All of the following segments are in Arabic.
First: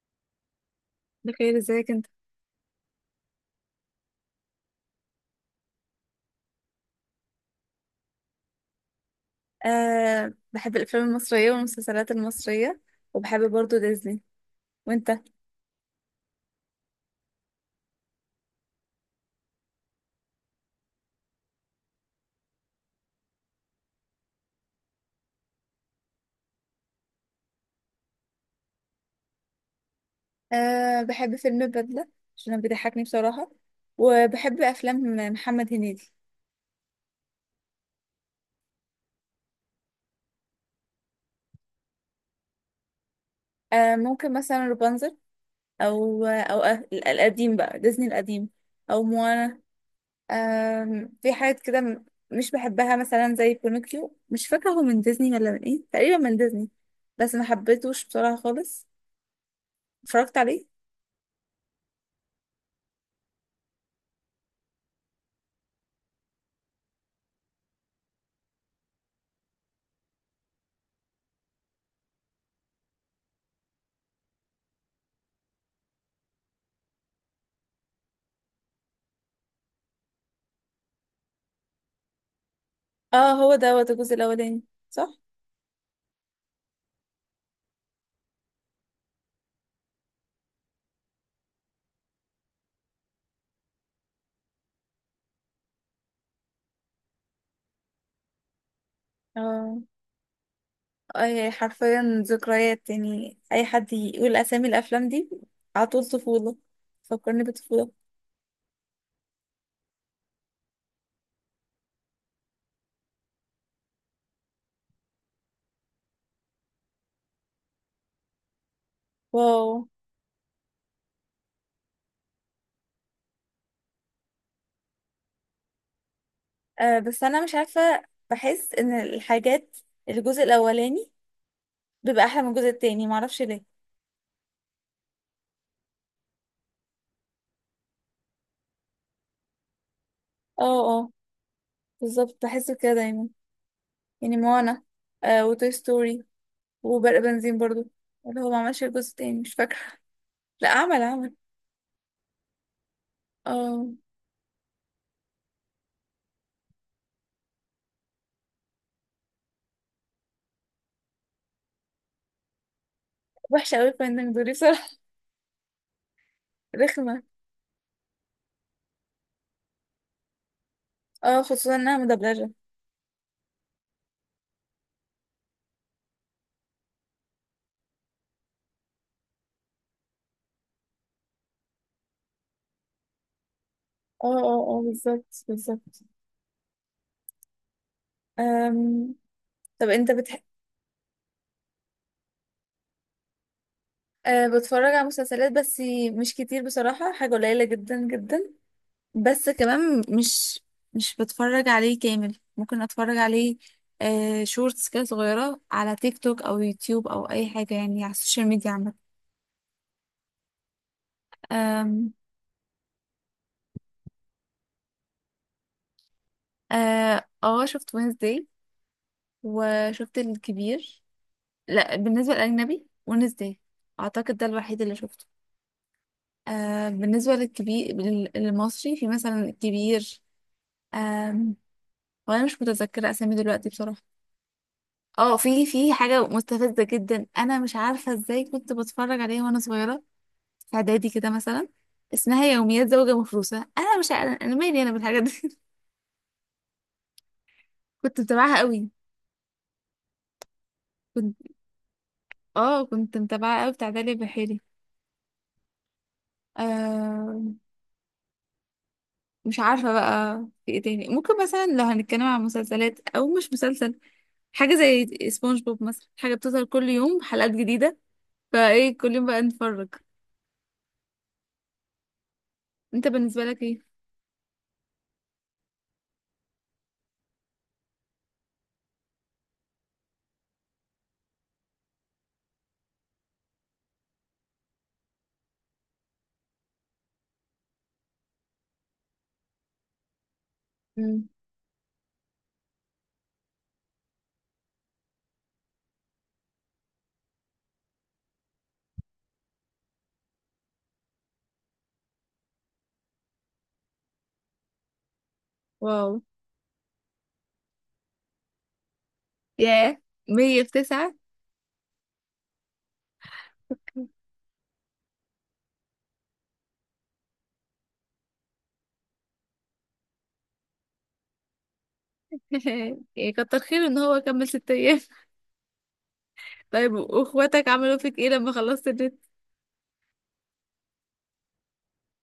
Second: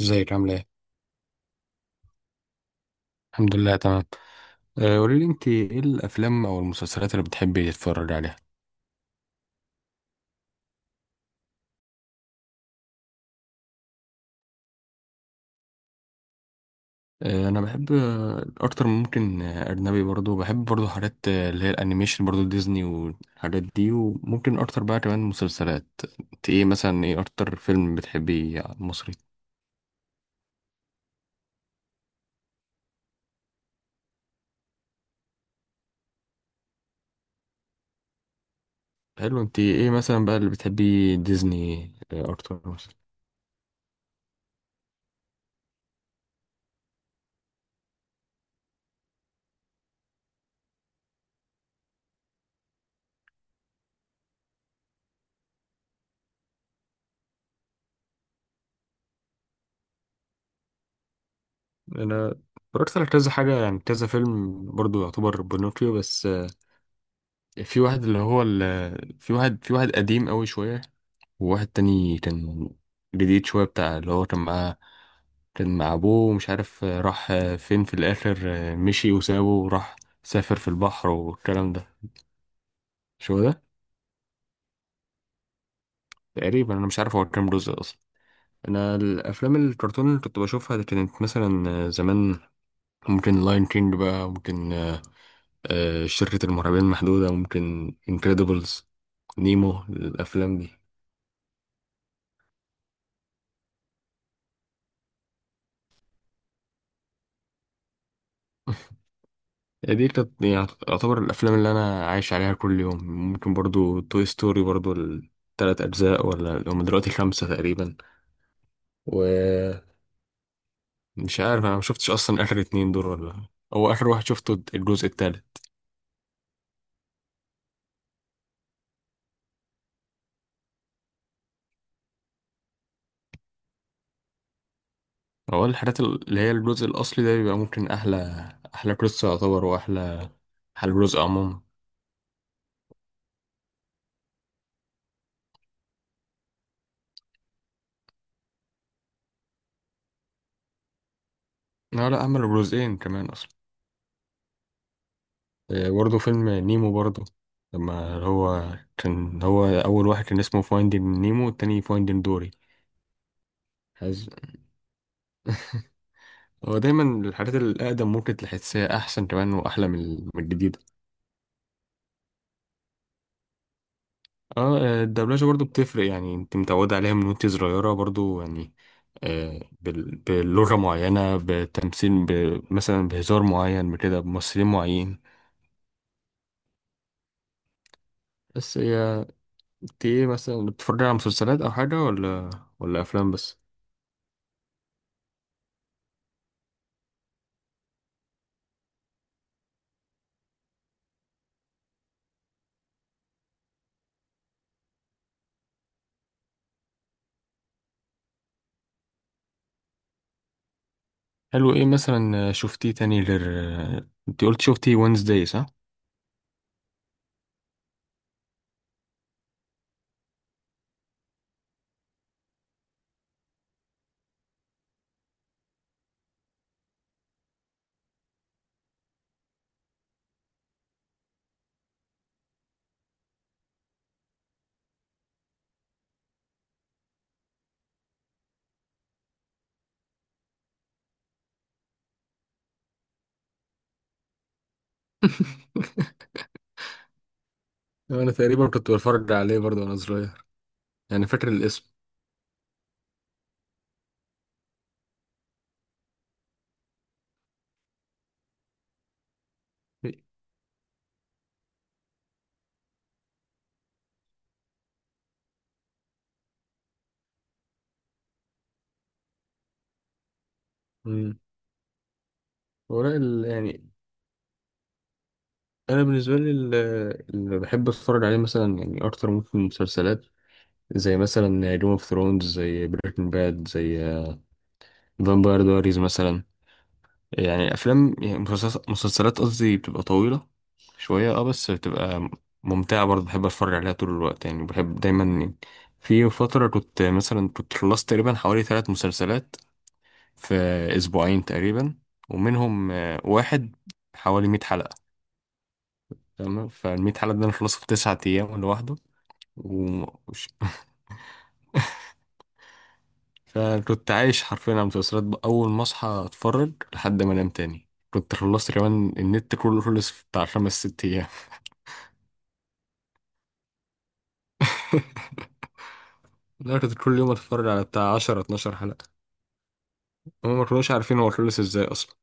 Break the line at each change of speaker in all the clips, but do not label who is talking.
ازيك، عامله ايه؟
بخير، ازيك انت؟
الحمد لله، تمام. قولي لي، انت ايه الافلام او المسلسلات اللي بتحبي تتفرجي عليها؟
أه، بحب الافلام المصريه والمسلسلات المصريه. وبحب برضو ديزني. وانت؟
انا بحب اكتر من ممكن اجنبي، برضو بحب برضو حاجات اللي هي الانيميشن، برضو ديزني والحاجات دي، وممكن اكتر بقى كمان مسلسلات. انت ايه مثلا، ايه اكتر فيلم بتحبي مصري؟
أه، بحب فيلم البدله عشان بيضحكني بصراحه. وبحب افلام محمد هنيدي.
حلو. انت ايه مثلا بقى اللي بتحبي ديزني؟ اكتر مثلا.
أه، ممكن مثلا رابنزل، او القديم بقى، ديزني القديم، او موانا. في حاجات كده، مش بحبها، مثلا زي بينوكيو. مش فاكره هو من ديزني ولا من ايه، تقريبا من ديزني. بس ما حبيتهوش بصراحه خالص. اتفرجت عليه.
انا اتفرجت على كذا حاجه، يعني كذا فيلم برضو يعتبر بنوكيو، بس في واحد اللي هو في واحد قديم قوي شوية، وواحد تاني كان جديد شوية، بتاع اللي هو كان معاه، كان مع أبوه ومش عارف راح فين في الآخر، مشي وسابه وراح، سافر في البحر والكلام ده.
اه،
شو ده؟
هو دوت الجزء الاولاني. صح.
تقريبا أنا مش عارف هو كام جزء أصلا. أنا الأفلام الكرتون اللي كنت بشوفها دي كانت مثلا زمان ممكن لاين كينج بقى، ممكن شركة المرعبين المحدودة، ممكن انكريدبلز،
اه،
نيمو، الأفلام دي.
أي، حرفيا ذكريات. يعني اي حد يقول اسامي الافلام دي، على طول طفوله. فكرني بطفوله.
دي كانت يعني يعتبر الافلام اللي انا عايش عليها كل يوم. ممكن برضو توي ستوري، برضو ال3 اجزاء ولا هم دلوقتي خمسة تقريبا، ومش
واو.
عارف، انا ما شفتش اصلا اخر اتنين دول، ولا هو اخر واحد شفته الجزء التالت.
آه بس انا مش عارفه، بحس ان الحاجات، الجزء الاولاني بيبقى احلى من الجزء التاني، معرفش ليه.
هو الحاجات اللي هي الجزء الاصلي ده بيبقى ممكن احلى، احلى قصة يعتبر، واحلى احلى
اه، اه،
جزء عموما.
بالظبط، بحس كده دايما. يعني موانا، آه، وتوي ستوري، وبرق بنزين برضو، اللي هو ما عملش الجزء التاني، مش فاكره. لا، عمل، عمل.
لا، لا عملوا جزئين كمان اصلا.
اه،
برضو فيلم نيمو برضو، لما هو كان، هو اول واحد كان اسمه فايندين نيمو والتاني فايندين دوري.
وحشه قوي
حز.
الفنانين دول بصراحه.
هو
رخمه.
دايما الحاجات الأقدم ممكن تحسها أحسن كمان وأحلى من الجديدة.
اه، خصوصا انها مدبلجه.
اه، الدبلجة برضو بتفرق، يعني انت متعودة عليها من وانت صغيرة برضو يعني بلغة معينة، بتمثيل مثلا بهزار معين، بكده،
اه، اه،
بممثلين
اه،
معين.
بالظبط، بالظبط.
بس
أم...
هي،
طب،
انت
انت
ايه
بتح...
مثلا، بتتفرج على مسلسلات أو حاجة، ولا أفلام بس؟
أه، بتفرج على مسلسلات بس. مش كتير بصراحة، حاجة قليلة جدا جدا. بس كمان مش بتفرج عليه كامل، ممكن اتفرج عليه أه شورتس كده صغيرة على تيك توك او يوتيوب او اي حاجة، يعني على السوشيال ميديا عامة.
حلو، ايه
أم...
مثلا شفتيه تاني غير، انت قلت شفتي وينزداي صح؟
اه، شفت وينزداي وشفت الكبير. لا، بالنسبة للأجنبي وينزداي اعتقد ده الوحيد اللي شفته. آه، بالنسبة للكبير، للمصري، في مثلا الكبير. آم، وانا مش متذكرة اسامي دلوقتي بصراحة. اه، في حاجة مستفزة جدا، انا مش عارفة ازاي كنت بتفرج عليها وانا صغيرة. في اعدادي كده مثلا، اسمها يوميات زوجة مفروسة. انا مش عارفة انا مالي انا بالحاجات دي. كنت
انا
متابعها
تقريبا
قوي.
كنت بتفرج عليه برضو وانا صغير، يعني
كنت
فاكر الاسم.
اه كنت متابعها قوي، بتاع داليا بحيري. آه، مش عارفة بقى، في ايه تاني ممكن، مثلا لو هنتكلم عن مسلسلات او مش مسلسل، حاجة زي سبونج بوب مثلا، حاجة بتظهر كل يوم حلقات جديدة، فايه كل يوم بقى نتفرج.
مم. هو
انت
لا
بالنسبة لك
يعني
ايه؟
انا بالنسبه لي، اللي بحب اتفرج عليه مثلا يعني اكتر ممكن مسلسلات، زي مثلا جيم اوف ثرونز، زي بريكنج باد، زي فامباير دايريز مثلا. يعني افلام، يعني مسلسلات، مسلسلات قصدي، بتبقى طويله
مم.
شويه اه، بس بتبقى ممتعه برضه، بحب اتفرج عليها طول الوقت يعني، بحب دايما يعني. في فتره كنت مثلا، كنت خلصت تقريبا حوالي 3 مسلسلات في اسبوعين تقريبا، ومنهم واحد حوالي 100 حلقه.
واو.
تمام، فالمية حلقة دي أنا خلصت في 9 أيام لوحده.
ياه،
و... وش-
100 في تسعة.
فكنت عايش حرفيا على المسلسلات بقى. أول ما أصحى أتفرج لحد ما أنام تاني. كنت خلصت كمان النت كله، خلص في بتاع خمس ست أيام.
إيه، كتر خيره ان هو كمل 6 ايام.
لا،
طيب،
كنت كل يوم أتفرج
واخواتك
على
عملوا
بتاع
فيك ايه
عشرة
لما
اتناشر
خلصت
حلقة.
النت؟
هما ما كانوش عارفين هو خلص إزاي أصلا،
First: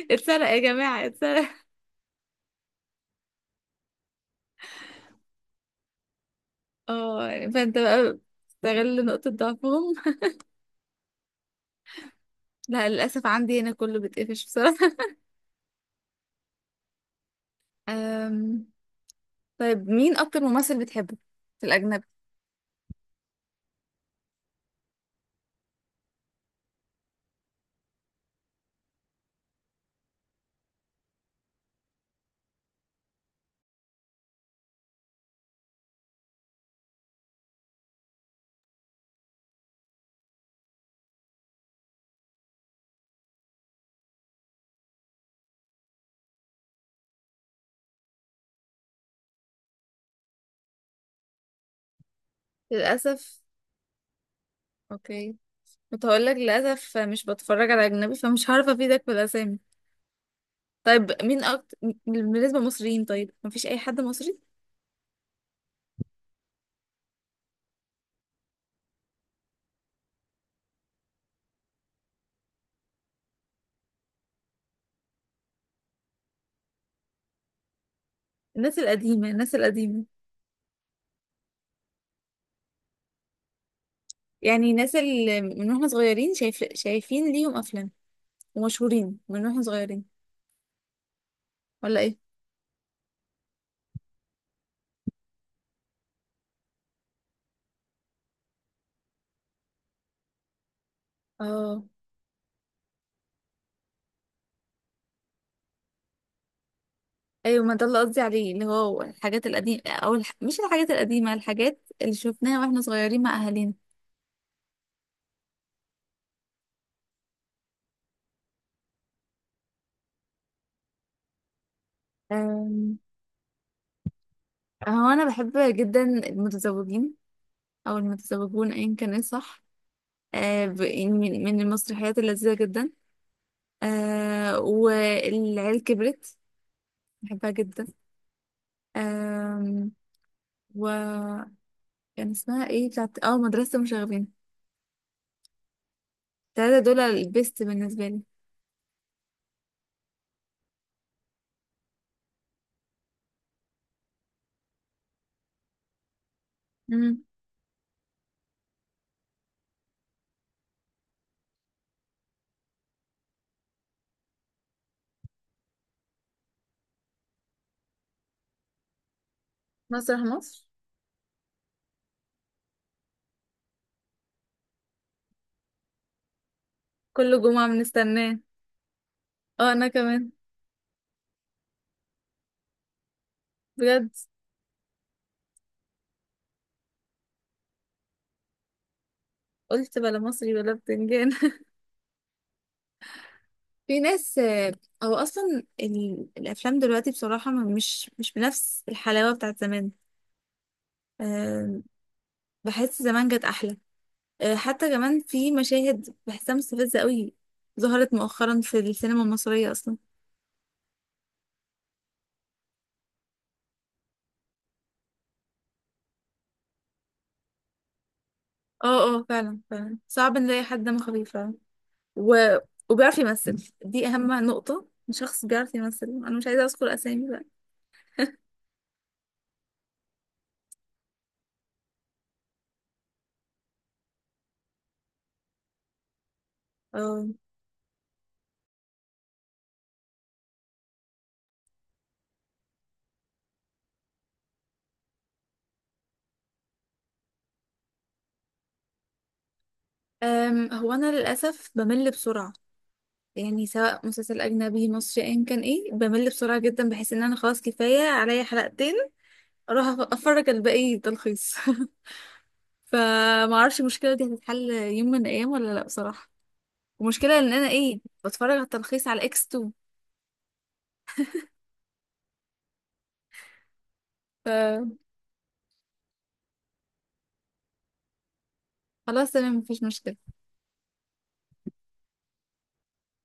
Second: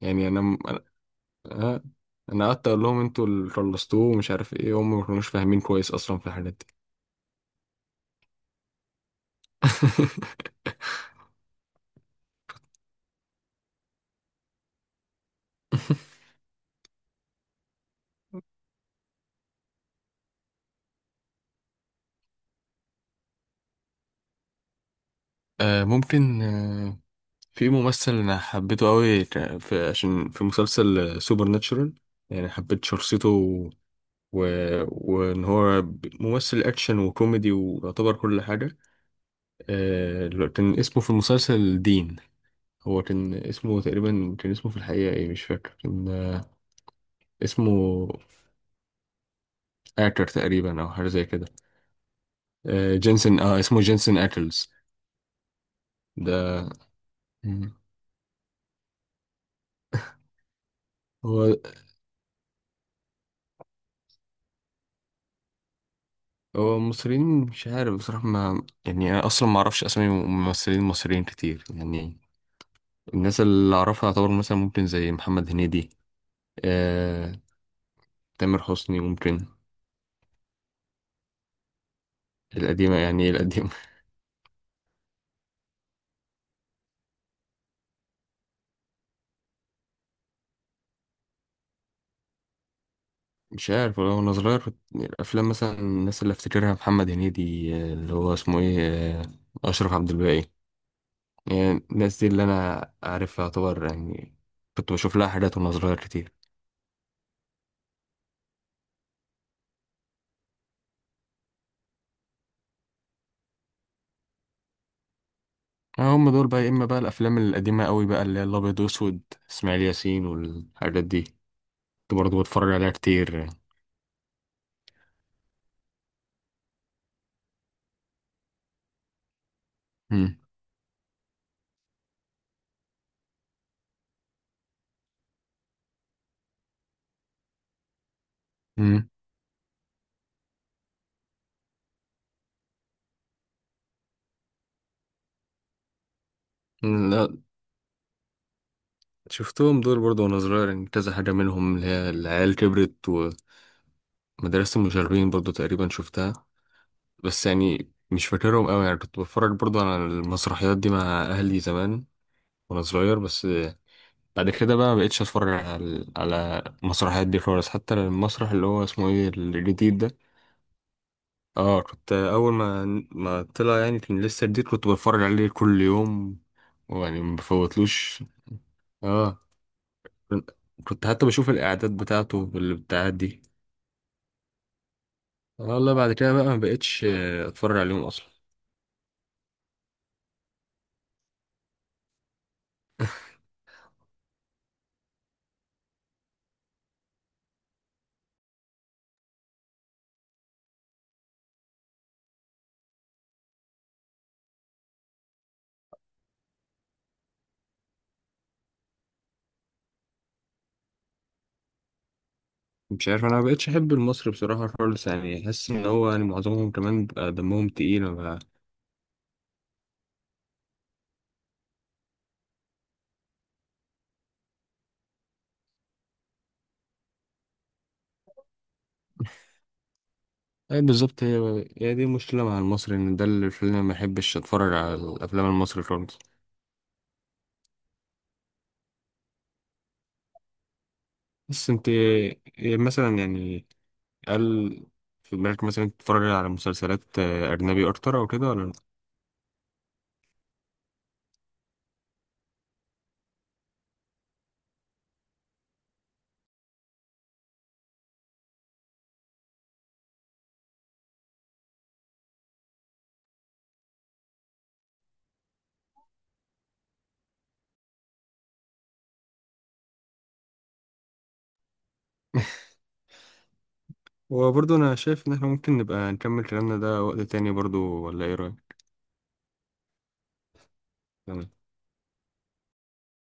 يعني
اتسرق يا
أنا
جماعة، اتسرق.
أه، أنا قعدت أقول لهم أنتوا اللي خلصتوه ومش عارف إيه، هما ما كانوش فاهمين كويس أصلا في الحاجات دي.
اه، يعني فانت بقى استغل نقطة ضعفهم. لا، للأسف عندي هنا كله بيتقفش بصراحة. أم... طيب، مين أكتر ممثل بتحبه في الأجنبي؟
ممكن في ممثل انا حبيته قوي في عشان في مسلسل سوبر ناتشورال، يعني حبيت شخصيته وان هو ممثل اكشن وكوميدي ويعتبر كل حاجه. اللي كان اسمه في المسلسل دين، هو كان اسمه تقريبا، كان اسمه في الحقيقه ايه مش فاكر، كان اسمه اكر تقريبا او حاجه زي كده.
للأسف،
جينسون، اه اسمه جينسون اكلز
اوكي، كنت هقول لك
ده.
للاسف مش
مم.
بتفرج على اجنبي، فمش هعرف افيدك بالاسامي. طيب، مين
هو
اكتر بالنسبه للمصريين؟ طيب، مفيش اي حد مصري؟
هو المصريين مش عارف بصراحة، ما يعني أنا أصلا ما أعرفش أسامي ممثلين مصريين كتير يعني. الناس اللي أعرفها يعتبر مثلا ممكن زي محمد هنيدي، آه، تامر
الناس
حسني
القديمه،
ممكن.
الناس القديمه.
القديمة؟ يعني إيه القديمة؟
يعني الناس اللي من واحنا صغيرين، شايفين ليهم افلام، ومشهورين من واحنا صغيرين، ولا ايه؟
مش عارف والله، وأنا صغير الأفلام مثلا الناس اللي أفتكرها محمد هنيدي، اللي هو اسمه إيه، آه، أشرف عبد الباقي.
اه،
يعني الناس دي اللي أنا عارفها يعتبر يعني، كنت بشوف لها حاجات وأنا صغير كتير.
ايوه، ما ده اللي قصدي عليه، اللي هو الحاجات القديمه او الح... مش الحاجات القديمه، الحاجات اللي شفناها واحنا صغيرين مع اهالينا.
هم دول بقى، يا إما بقى الأفلام القديمة قوي بقى اللي هي الأبيض وأسود، إسماعيل ياسين والحاجات دي، كنت برضه بتفرج عليها
أم،
كتير.
هو انا بحب جدا المتزوجين، او المتزوجون ايا كان ايه صح، يعني من المسرحيات اللذيذة جدا، والعيال كبرت، بحبها جدا.
مم.
آم، و كان اسمها ايه بتاعت، مدرسة مشاغبين. التلاتة دول
مم.
البيست بالنسبة لي.
شفتهم دول برضه وانا صغير يعني، كذا حاجة منهم اللي هي العيال كبرت، ومدرسة المشاغبين برضه تقريبا شفتها.
مم.
بس يعني مش فاكرهم قوي، يعني كنت بتفرج برضه على المسرحيات دي مع أهلي زمان وانا صغير بس. بعد كده بقى مبقتش اتفرج على المسرحيات دي خالص. حتى المسرح اللي هو اسمه ايه، الجديد ده.
مسرح مصر.
اه، كنت اول ما، ما طلع يعني، كان لسه جديد، كنت بتفرج عليه كل يوم، ويعني ما
كل جمعة
بفوتلوش.
بنستناه.
اه،
اه، انا كمان.
كنت حتى بشوف الإعداد بتاعته بالبتاعات دي.
بجد.
انا والله بعد كده بقى ما بقتش اتفرج عليهم اصلا.
قلت بلا مصري بلا بتنجان. في ناس، هو اصلا الافلام دلوقتي بصراحة، مش بنفس الحلاوة بتاعت زمان. آم، بحس زمان جت احلى. حتى كمان في مشاهد بحسها مستفزة قوي، ظهرت مؤخرا في السينما المصرية أصلا.
مش عارف، انا ما بقتش احب المصري بصراحه خالص يعني، احس ان هو يعني معظمهم كمان بيبقى دمهم تقيل بقى.
اه، اه، فعلا، فعلا صعب نلاقي حد دمه خفيف فعلا. و... وبيعرف يمثل، دي أهم نقطة، شخص بيعرف يمثل. أنا مش عايزة أذكر أسامي بقى.
اي بالظبط، هي دي مشكله مع المصري، ان ده اللي خلاني ما احبش اتفرج على الافلام المصري خالص.
اه.
بس انت إيه مثلا يعني، هل في بالك مثلا تتفرج على مسلسلات اجنبي اكتر او كده ولا لأ؟
هو أنا للأسف بمل بسرعة، يعني سواء مسلسل أجنبي مصري أيا كان إيه، بمل بسرعة جدا، بحس إن أنا خلاص كفاية عليا حلقتين، أروح أفرج الباقي تلخيص. فمعرفش المشكلة دي هتتحل يوم من الأيام ولا لأ بصراحة. ومشكلة ان انا ايه، بتفرج على التلخيص على اكس 2.
وبرضه
فخلاص،
انا شايف ان احنا ممكن نبقى نكمل كلامنا ده وقت تاني برضه، ولا ايه رايك؟
تمام، مفيش مشكلة.